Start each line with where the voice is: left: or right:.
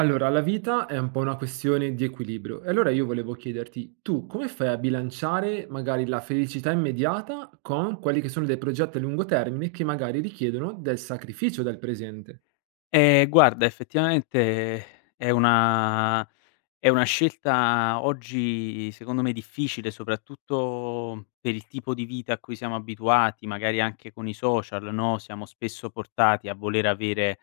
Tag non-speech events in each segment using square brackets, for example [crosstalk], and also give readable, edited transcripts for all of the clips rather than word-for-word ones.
right: Allora, la vita è un po' una questione di equilibrio. E allora io volevo chiederti, tu come fai a bilanciare magari la felicità immediata con quelli che sono dei progetti a lungo termine che magari richiedono del sacrificio dal presente?
left: Guarda, effettivamente è una scelta oggi secondo me difficile, soprattutto per il tipo di vita a cui siamo abituati, magari anche con i social, no, siamo spesso portati a voler avere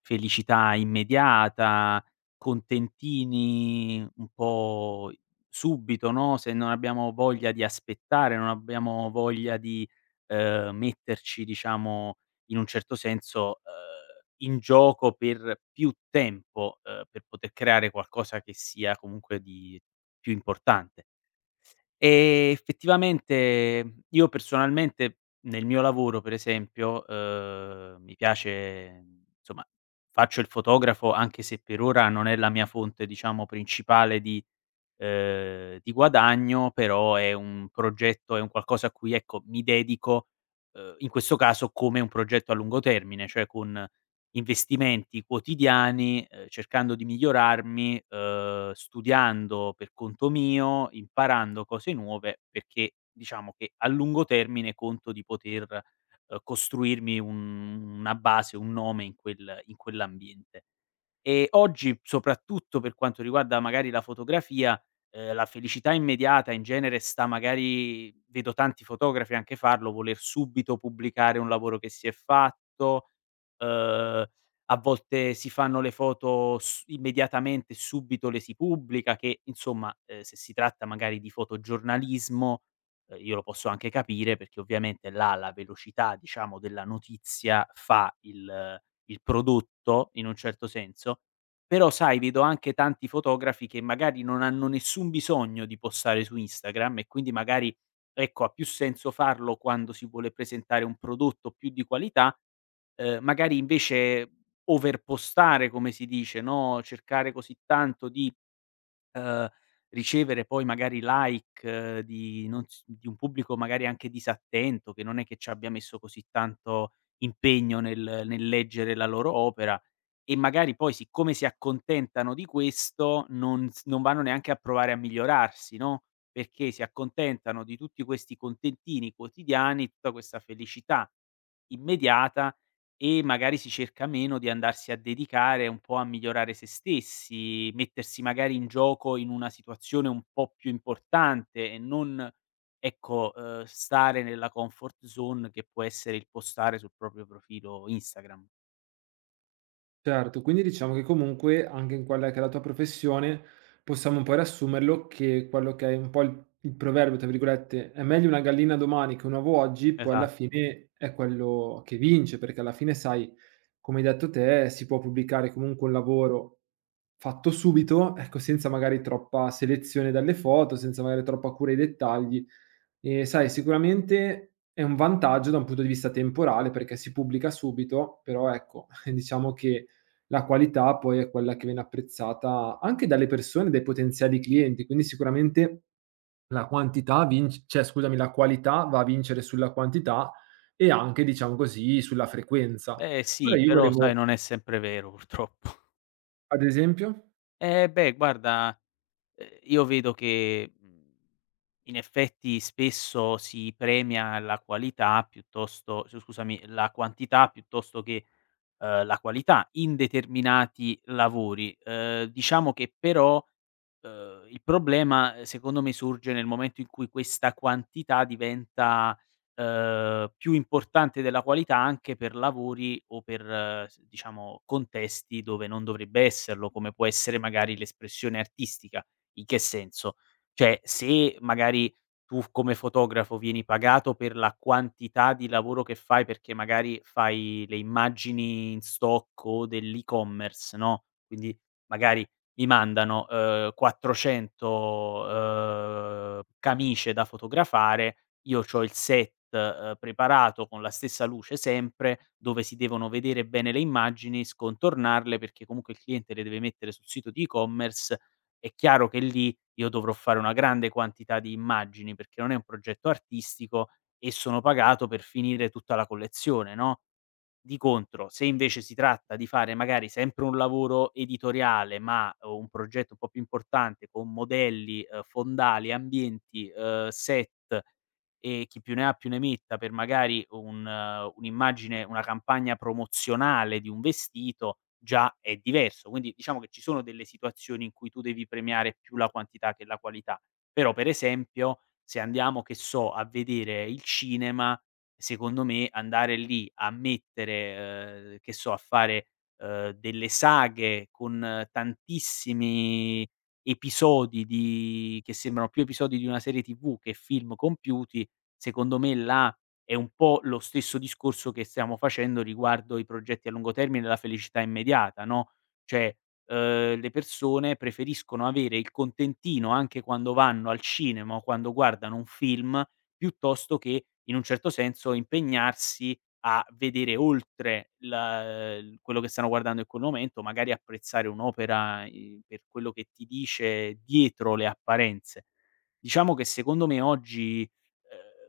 left: felicità immediata, contentini un po' subito, no, se non abbiamo voglia di aspettare, non abbiamo voglia di, metterci, diciamo, in un certo senso, in gioco per più tempo, per poter creare qualcosa che sia comunque di più importante. Effettivamente, io personalmente nel mio lavoro, per esempio, mi piace, insomma, faccio il fotografo, anche se per ora non è la mia fonte, diciamo, principale di di guadagno, però è un progetto, è un qualcosa a cui, ecco, mi dedico, in questo caso, come un progetto a lungo termine, cioè con investimenti quotidiani, cercando di migliorarmi, studiando per conto mio, imparando cose nuove, perché diciamo che a lungo termine conto di poter costruirmi un una base, un nome in quell'ambiente. Oggi, soprattutto per quanto riguarda magari la fotografia, la felicità immediata in genere sta magari... vedo tanti fotografi anche farlo, voler subito pubblicare un lavoro che si è fatto, uhm, a volte si fanno le foto s immediatamente, subito le si pubblica che, insomma, se si tratta magari di fotogiornalismo. Io lo posso anche capire perché ovviamente là la velocità, diciamo, della notizia fa il prodotto, in un certo senso, però sai, vedo anche tanti fotografi che magari non hanno nessun bisogno di postare su Instagram e quindi magari, ecco, ha più senso farlo quando si vuole presentare un prodotto più di qualità, magari invece overpostare, come si dice, no, cercare così tanto di uhm, ricevere poi magari like, di non s di un pubblico magari anche disattento, che non è che ci abbia messo così tanto impegno nel leggere la loro opera, e magari poi, siccome si accontentano di questo, non vanno neanche a provare a migliorarsi, no, perché si accontentano di tutti questi contentini quotidiani, tutta questa felicità immediata, e magari si cerca meno di andarsi a dedicare un po' a migliorare se stessi, mettersi magari in gioco in una situazione un po' più importante, e non, ecco, stare nella comfort zone, che può essere il postare sul proprio profilo Instagram.
right: Certo, quindi diciamo che comunque anche in quella che è la tua professione, possiamo un po' riassumerlo che quello che è un po' il proverbio, tra virgolette, "è meglio una gallina domani che un uovo oggi", poi alla
left: Esatto.
right: fine è quello che vince, perché alla fine sai, come hai detto te, si può pubblicare comunque un lavoro fatto subito, ecco, senza magari troppa selezione dalle foto, senza magari troppa cura ai dettagli. Sai, sicuramente è un vantaggio da un punto di vista temporale, perché si pubblica subito, però ecco, [laughs] diciamo che la qualità poi è quella che viene apprezzata anche dalle persone, dai potenziali clienti, quindi sicuramente la quantità vinc cioè scusami, la qualità va a vincere sulla quantità e anche, diciamo così, sulla frequenza.
left: Beh,
right: Ora
left: sì,
right: io
left: però sai,
right: volevo,
left: non è sempre vero [laughs] purtroppo.
right: ad esempio?
left: Eh, beh, guarda. Io vedo che, in effetti spesso si premia la qualità piuttosto... s scusami, la quantità piuttosto che, la qualità in determinati lavori. Diciamo che però, il problema, secondo me sorge nel momento in cui questa quantità diventa, più importante della qualità anche per lavori o per s diciamo contesti dove non dovrebbe esserlo, come può essere magari l'espressione artistica. In che senso? Cioè, se magari tu, come fotografo, vieni pagato per la quantità di lavoro che fai, perché magari fai le immagini in stock o dell'e-commerce, no, quindi magari mi mandano, 400, camicie da fotografare, io c'ho il set, preparato con la stessa luce sempre, dove si devono vedere bene le immagini, scontornarle, perché comunque il cliente le deve mettere sul sito di e-commerce. È chiaro che lì io dovrò fare una grande quantità di immagini, perché non è un progetto artistico e sono pagato per finire tutta la collezione, no? Di contro, se invece si tratta di fare magari sempre un lavoro editoriale, ma un progetto un po' più importante con modelli, fondali, ambienti, set, e chi più ne ha più ne metta per magari un'immagine, una campagna promozionale di un vestito, già è diverso. Quindi diciamo che ci sono delle situazioni in cui tu devi premiare più la quantità che la qualità. Però, per esempio, se andiamo, che so, a vedere il cinema, secondo me andare lì a mettere, che so, a fare, delle saghe con tantissimi episodi, di che sembrano più episodi di una serie TV che film compiuti. Secondo me là è un po' lo stesso discorso che stiamo facendo riguardo i progetti a lungo termine e la felicità immediata, no, cioè, le persone preferiscono avere il contentino anche quando vanno al cinema o quando guardano un film, piuttosto che, in un certo senso, impegnarsi a vedere oltre la l quello che stanno guardando in quel momento, magari apprezzare un'opera, per quello che ti dice dietro le apparenze. Diciamo che secondo me oggi,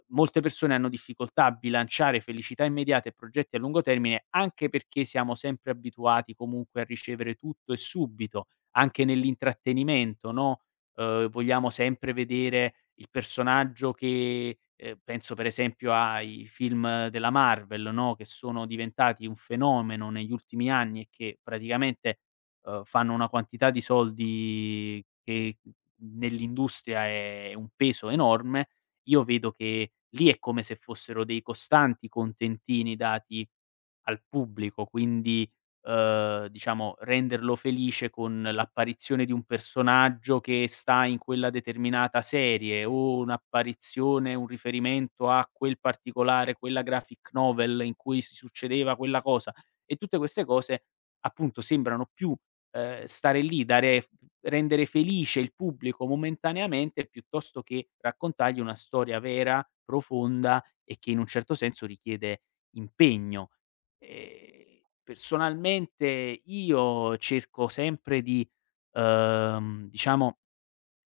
left: molte persone hanno difficoltà a bilanciare felicità immediata e progetti a lungo termine, anche perché siamo sempre abituati, comunque, a ricevere tutto e subito, anche nell'intrattenimento, no, vogliamo sempre vedere il personaggio che, penso per esempio ai film della Marvel, no, che sono diventati un fenomeno negli ultimi anni e che praticamente, fanno una quantità di soldi che nell'industria è un peso enorme. Io vedo che lì è come se fossero dei costanti contentini dati al pubblico, quindi, diciamo, renderlo felice con l'apparizione di un personaggio che sta in quella determinata serie o un'apparizione, un riferimento a quel particolare, quella graphic novel in cui si succedeva quella cosa. E tutte queste cose, appunto, sembrano più stare lì, dare rendere felice il pubblico momentaneamente, piuttosto che raccontargli una storia vera, profonda e che in un certo senso richiede impegno. Personalmente io cerco sempre di, diciamo,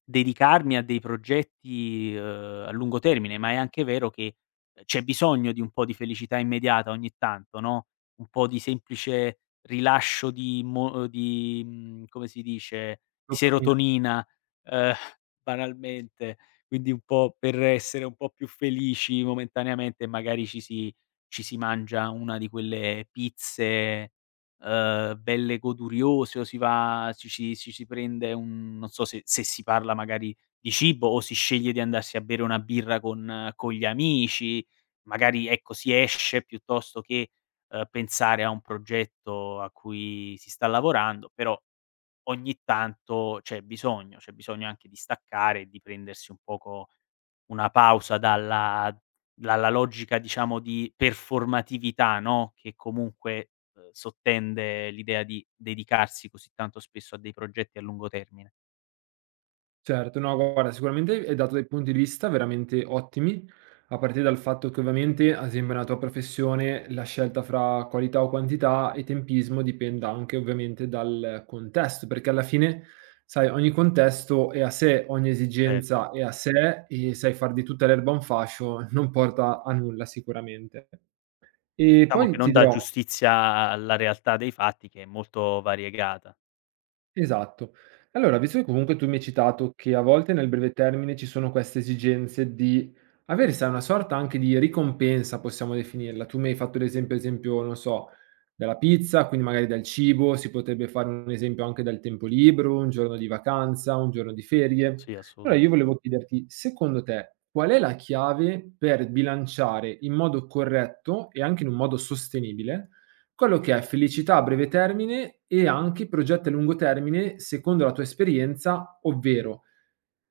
left: dedicarmi a dei progetti, a lungo termine, ma è anche vero che, c'è bisogno di un po' di felicità immediata ogni tanto, no, un po' di semplice rilascio di come si dice, di serotonina, uhm, [laughs] banalmente, quindi un po' per essere un po' più felici momentaneamente, magari ci si mangia una di quelle pizze, belle goduriose, o si va ci ci ci si prende un... non so, se si parla magari di cibo, o si sceglie di andarsi a bere una birra con gli amici, magari ecco si esce, piuttosto che, pensare a un progetto a cui si sta lavorando, però ogni tanto c'è bisogno anche di staccare e di prendersi un poco una pausa dalla logica, diciamo, di performatività, no, che comunque, sottende l'idea di dedicarsi così tanto spesso a dei progetti a lungo termine.
right: Certo, no guarda, sicuramente hai dato dei punti di vista veramente ottimi, a partire dal fatto che ovviamente, ad esempio nella tua professione, la scelta fra qualità o quantità e tempismo dipenda anche ovviamente dal contesto, perché alla fine, sai, ogni contesto è a sé, ogni
left: Certo,
right: esigenza è a sé e sai, far di tutta l'erba un fascio non porta a nulla sicuramente. E
left: diciamo che
right: poi
left: non
right: ti
left: dà
right: dirò,
left: giustizia alla realtà dei fatti, che è molto variegata.
right: esatto. Allora, visto che comunque tu mi hai citato che a volte nel breve termine ci sono queste esigenze di avere, sai, una sorta anche di ricompensa, possiamo definirla. Tu mi hai fatto l'esempio, esempio, non so, della pizza, quindi magari dal cibo, si potrebbe fare un esempio anche dal tempo libero, un giorno di vacanza, un giorno di ferie.
left: Sì,
right: Allora
left: assolutamen...
right: io volevo chiederti, secondo te, qual è la chiave per bilanciare in modo corretto e anche in un modo sostenibile quello che è felicità a breve termine e anche progetti a lungo termine secondo la tua esperienza, ovvero,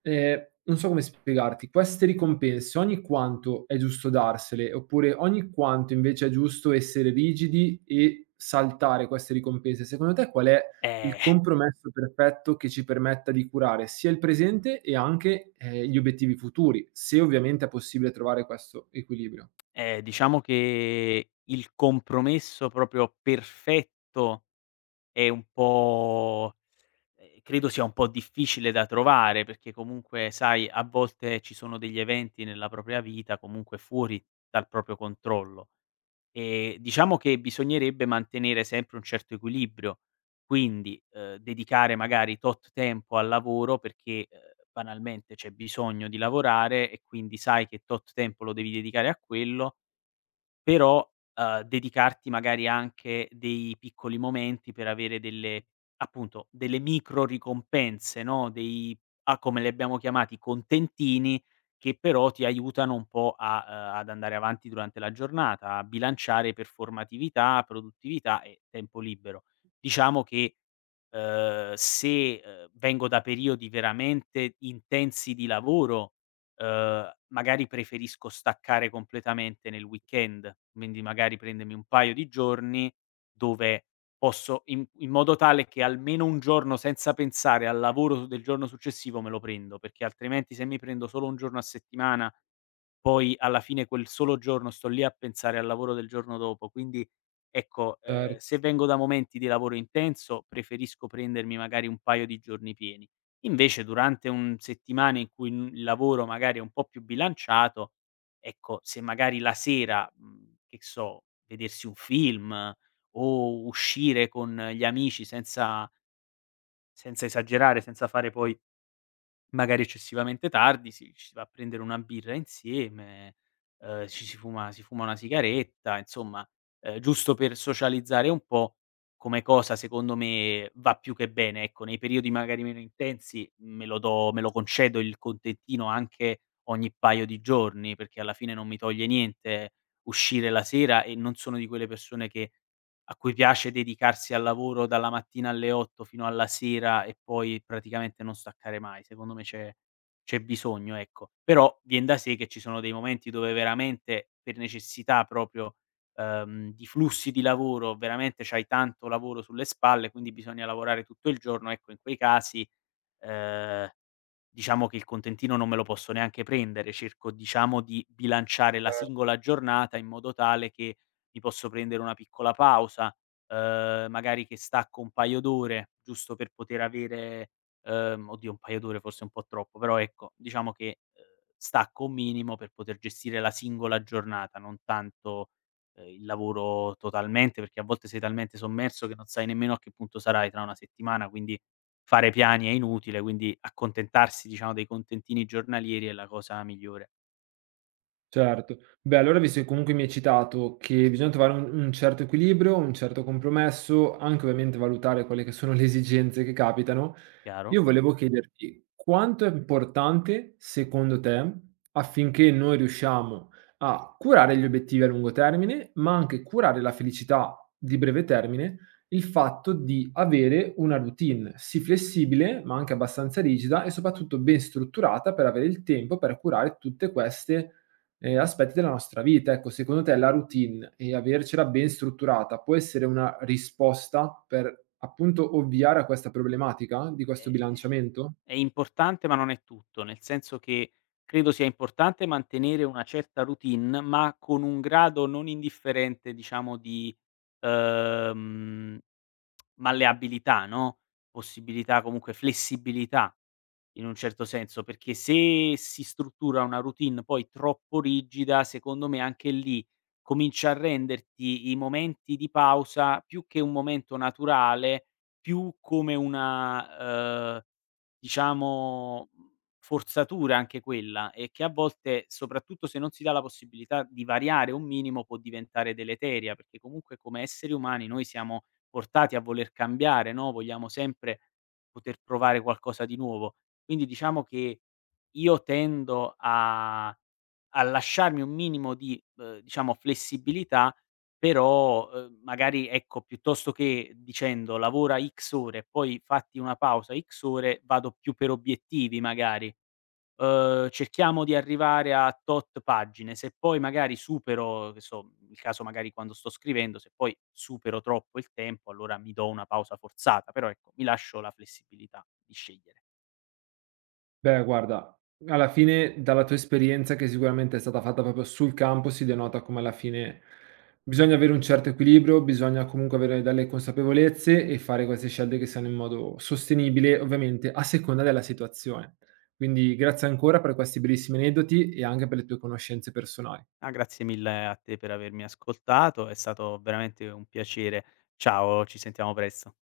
right: non so come spiegarti, queste ricompense ogni quanto è giusto darsele, oppure ogni quanto invece è giusto essere rigidi e saltare queste ricompense? Secondo te qual è il
left: Eh,
right: compromesso perfetto che ci permetta di curare sia il presente e anche, gli obiettivi futuri, se ovviamente è possibile trovare questo equilibrio.
left: diciamo che il compromesso proprio perfetto è un po'... credo sia un po' difficile da trovare, perché comunque, sai, a volte ci sono degli eventi nella propria vita, comunque, fuori dal proprio controllo. Diciamo che bisognerebbe mantenere sempre un certo equilibrio, quindi, dedicare magari tot tempo al lavoro, perché, banalmente c'è bisogno di lavorare, e quindi sai che tot tempo lo devi dedicare a quello, però, dedicarti magari anche dei piccoli momenti per avere delle, appunto, delle micro ricompense, no, dei, a come li abbiamo chiamati, contentini, che però ti aiutano un po' a, ad andare avanti durante la giornata, a bilanciare performatività, produttività e tempo libero. Diciamo che, se, vengo da periodi veramente intensi di lavoro, magari preferisco staccare completamente nel weekend, quindi magari prendermi un paio di giorni dove posso, in modo tale che almeno un giorno senza pensare al lavoro del giorno successivo me lo prendo, perché altrimenti se mi prendo solo un giorno a settimana poi alla fine quel solo giorno sto lì a pensare al lavoro del giorno dopo. Quindi ecco,
right: Cer
left: se vengo da momenti di lavoro intenso, preferisco prendermi magari un paio di giorni pieni. Invece durante un settimana in cui n il lavoro magari è un po' più bilanciato, ecco, se magari la sera, che so, vedersi un film, o uscire con gli amici senza esagerare, senza fare poi magari eccessivamente tardi, ci si va a prendere una birra insieme, ci si fuma una sigaretta, insomma, giusto per socializzare un po', come cosa secondo me va più che bene. Ecco, nei periodi magari meno intensi me lo concedo il contentino anche ogni paio di giorni, perché alla fine non mi toglie niente, uscire la sera, e non sono di quelle persone che a cui piace dedicarsi al lavoro dalla mattina alle 8 fino alla sera e poi praticamente non staccare mai. Secondo me c'è bisogno, ecco. Però vien da sé che ci sono dei momenti dove veramente per necessità proprio, di flussi di lavoro, veramente c'hai tanto lavoro sulle spalle, quindi bisogna lavorare tutto il giorno, ecco, in quei casi, ehm diciamo che il contentino non me lo posso neanche prendere, cerco, diciamo, di bilanciare la singola giornata in modo tale che mi posso prendere una piccola pausa, magari che stacco un paio d'ore giusto per poter avere... oddio, un paio d'ore forse è un po' troppo, però ecco diciamo che, stacco un minimo per poter gestire la singola giornata, non tanto, il lavoro totalmente, perché a volte sei talmente sommerso che non sai nemmeno a che punto sarai tra una settimana, quindi fare piani è inutile, quindi accontentarsi, diciamo, dei contentini giornalieri è la cosa migliore.
right: Certo. Beh, allora, visto che comunque mi hai citato che bisogna trovare un certo equilibrio, un certo compromesso, anche ovviamente valutare quelle che sono le esigenze che capitano,
left: Chiaro.
right: io volevo chiederti quanto è importante secondo te, affinché noi riusciamo a curare gli obiettivi a lungo termine, ma anche curare la felicità di breve termine, il fatto di avere una routine, sì flessibile, ma anche abbastanza rigida e soprattutto ben strutturata per avere il tempo per curare tutte queste aspetti della nostra vita. Ecco, secondo te la routine e avercela ben strutturata può essere una risposta per, appunto, ovviare a questa problematica di questo
left: Ehm,
right: bilanciamento?
left: è importante, ma non è tutto, nel senso che credo sia importante mantenere una certa routine, ma con un grado non indifferente, diciamo, di, ehm, malleabilità, no, possibilità, comunque flessibilità. In un certo senso, perché se si struttura una routine poi troppo rigida, secondo me anche lì comincia a renderti i momenti di pausa più che un momento naturale, più come una, diciamo, mhmm, forzatura anche quella, e che a volte, soprattutto se non si dà la possibilità di variare un minimo, può diventare deleteria, perché comunque come esseri umani noi siamo portati a voler cambiare, no, vogliamo sempre poter provare qualcosa di nuovo. Quindi diciamo che io tendo a lasciarmi un minimo di, diciamo, flessibilità, però, magari ecco, piuttosto che dicendo: "Lavora X ore e poi fatti una pausa X ore", vado più per obiettivi magari. Cerchiamo di arrivare a tot pagine, se poi magari supero, che so, il caso magari quando sto scrivendo, se poi supero troppo il tempo allora mi do una pausa forzata, però ecco, mi lascio la flessibilità di scegliere.
right: Beh, guarda, alla fine dalla tua esperienza, che sicuramente è stata fatta proprio sul campo, si denota come alla fine bisogna avere un certo equilibrio, bisogna comunque avere delle consapevolezze e fare queste scelte che siano in modo sostenibile, ovviamente a seconda della situazione. Quindi grazie ancora per questi bellissimi aneddoti e anche per le tue conoscenze personali.
left: Ah, grazie mille a te per avermi ascoltato, è stato veramente un piacere. Ciao, ci sentiamo presto.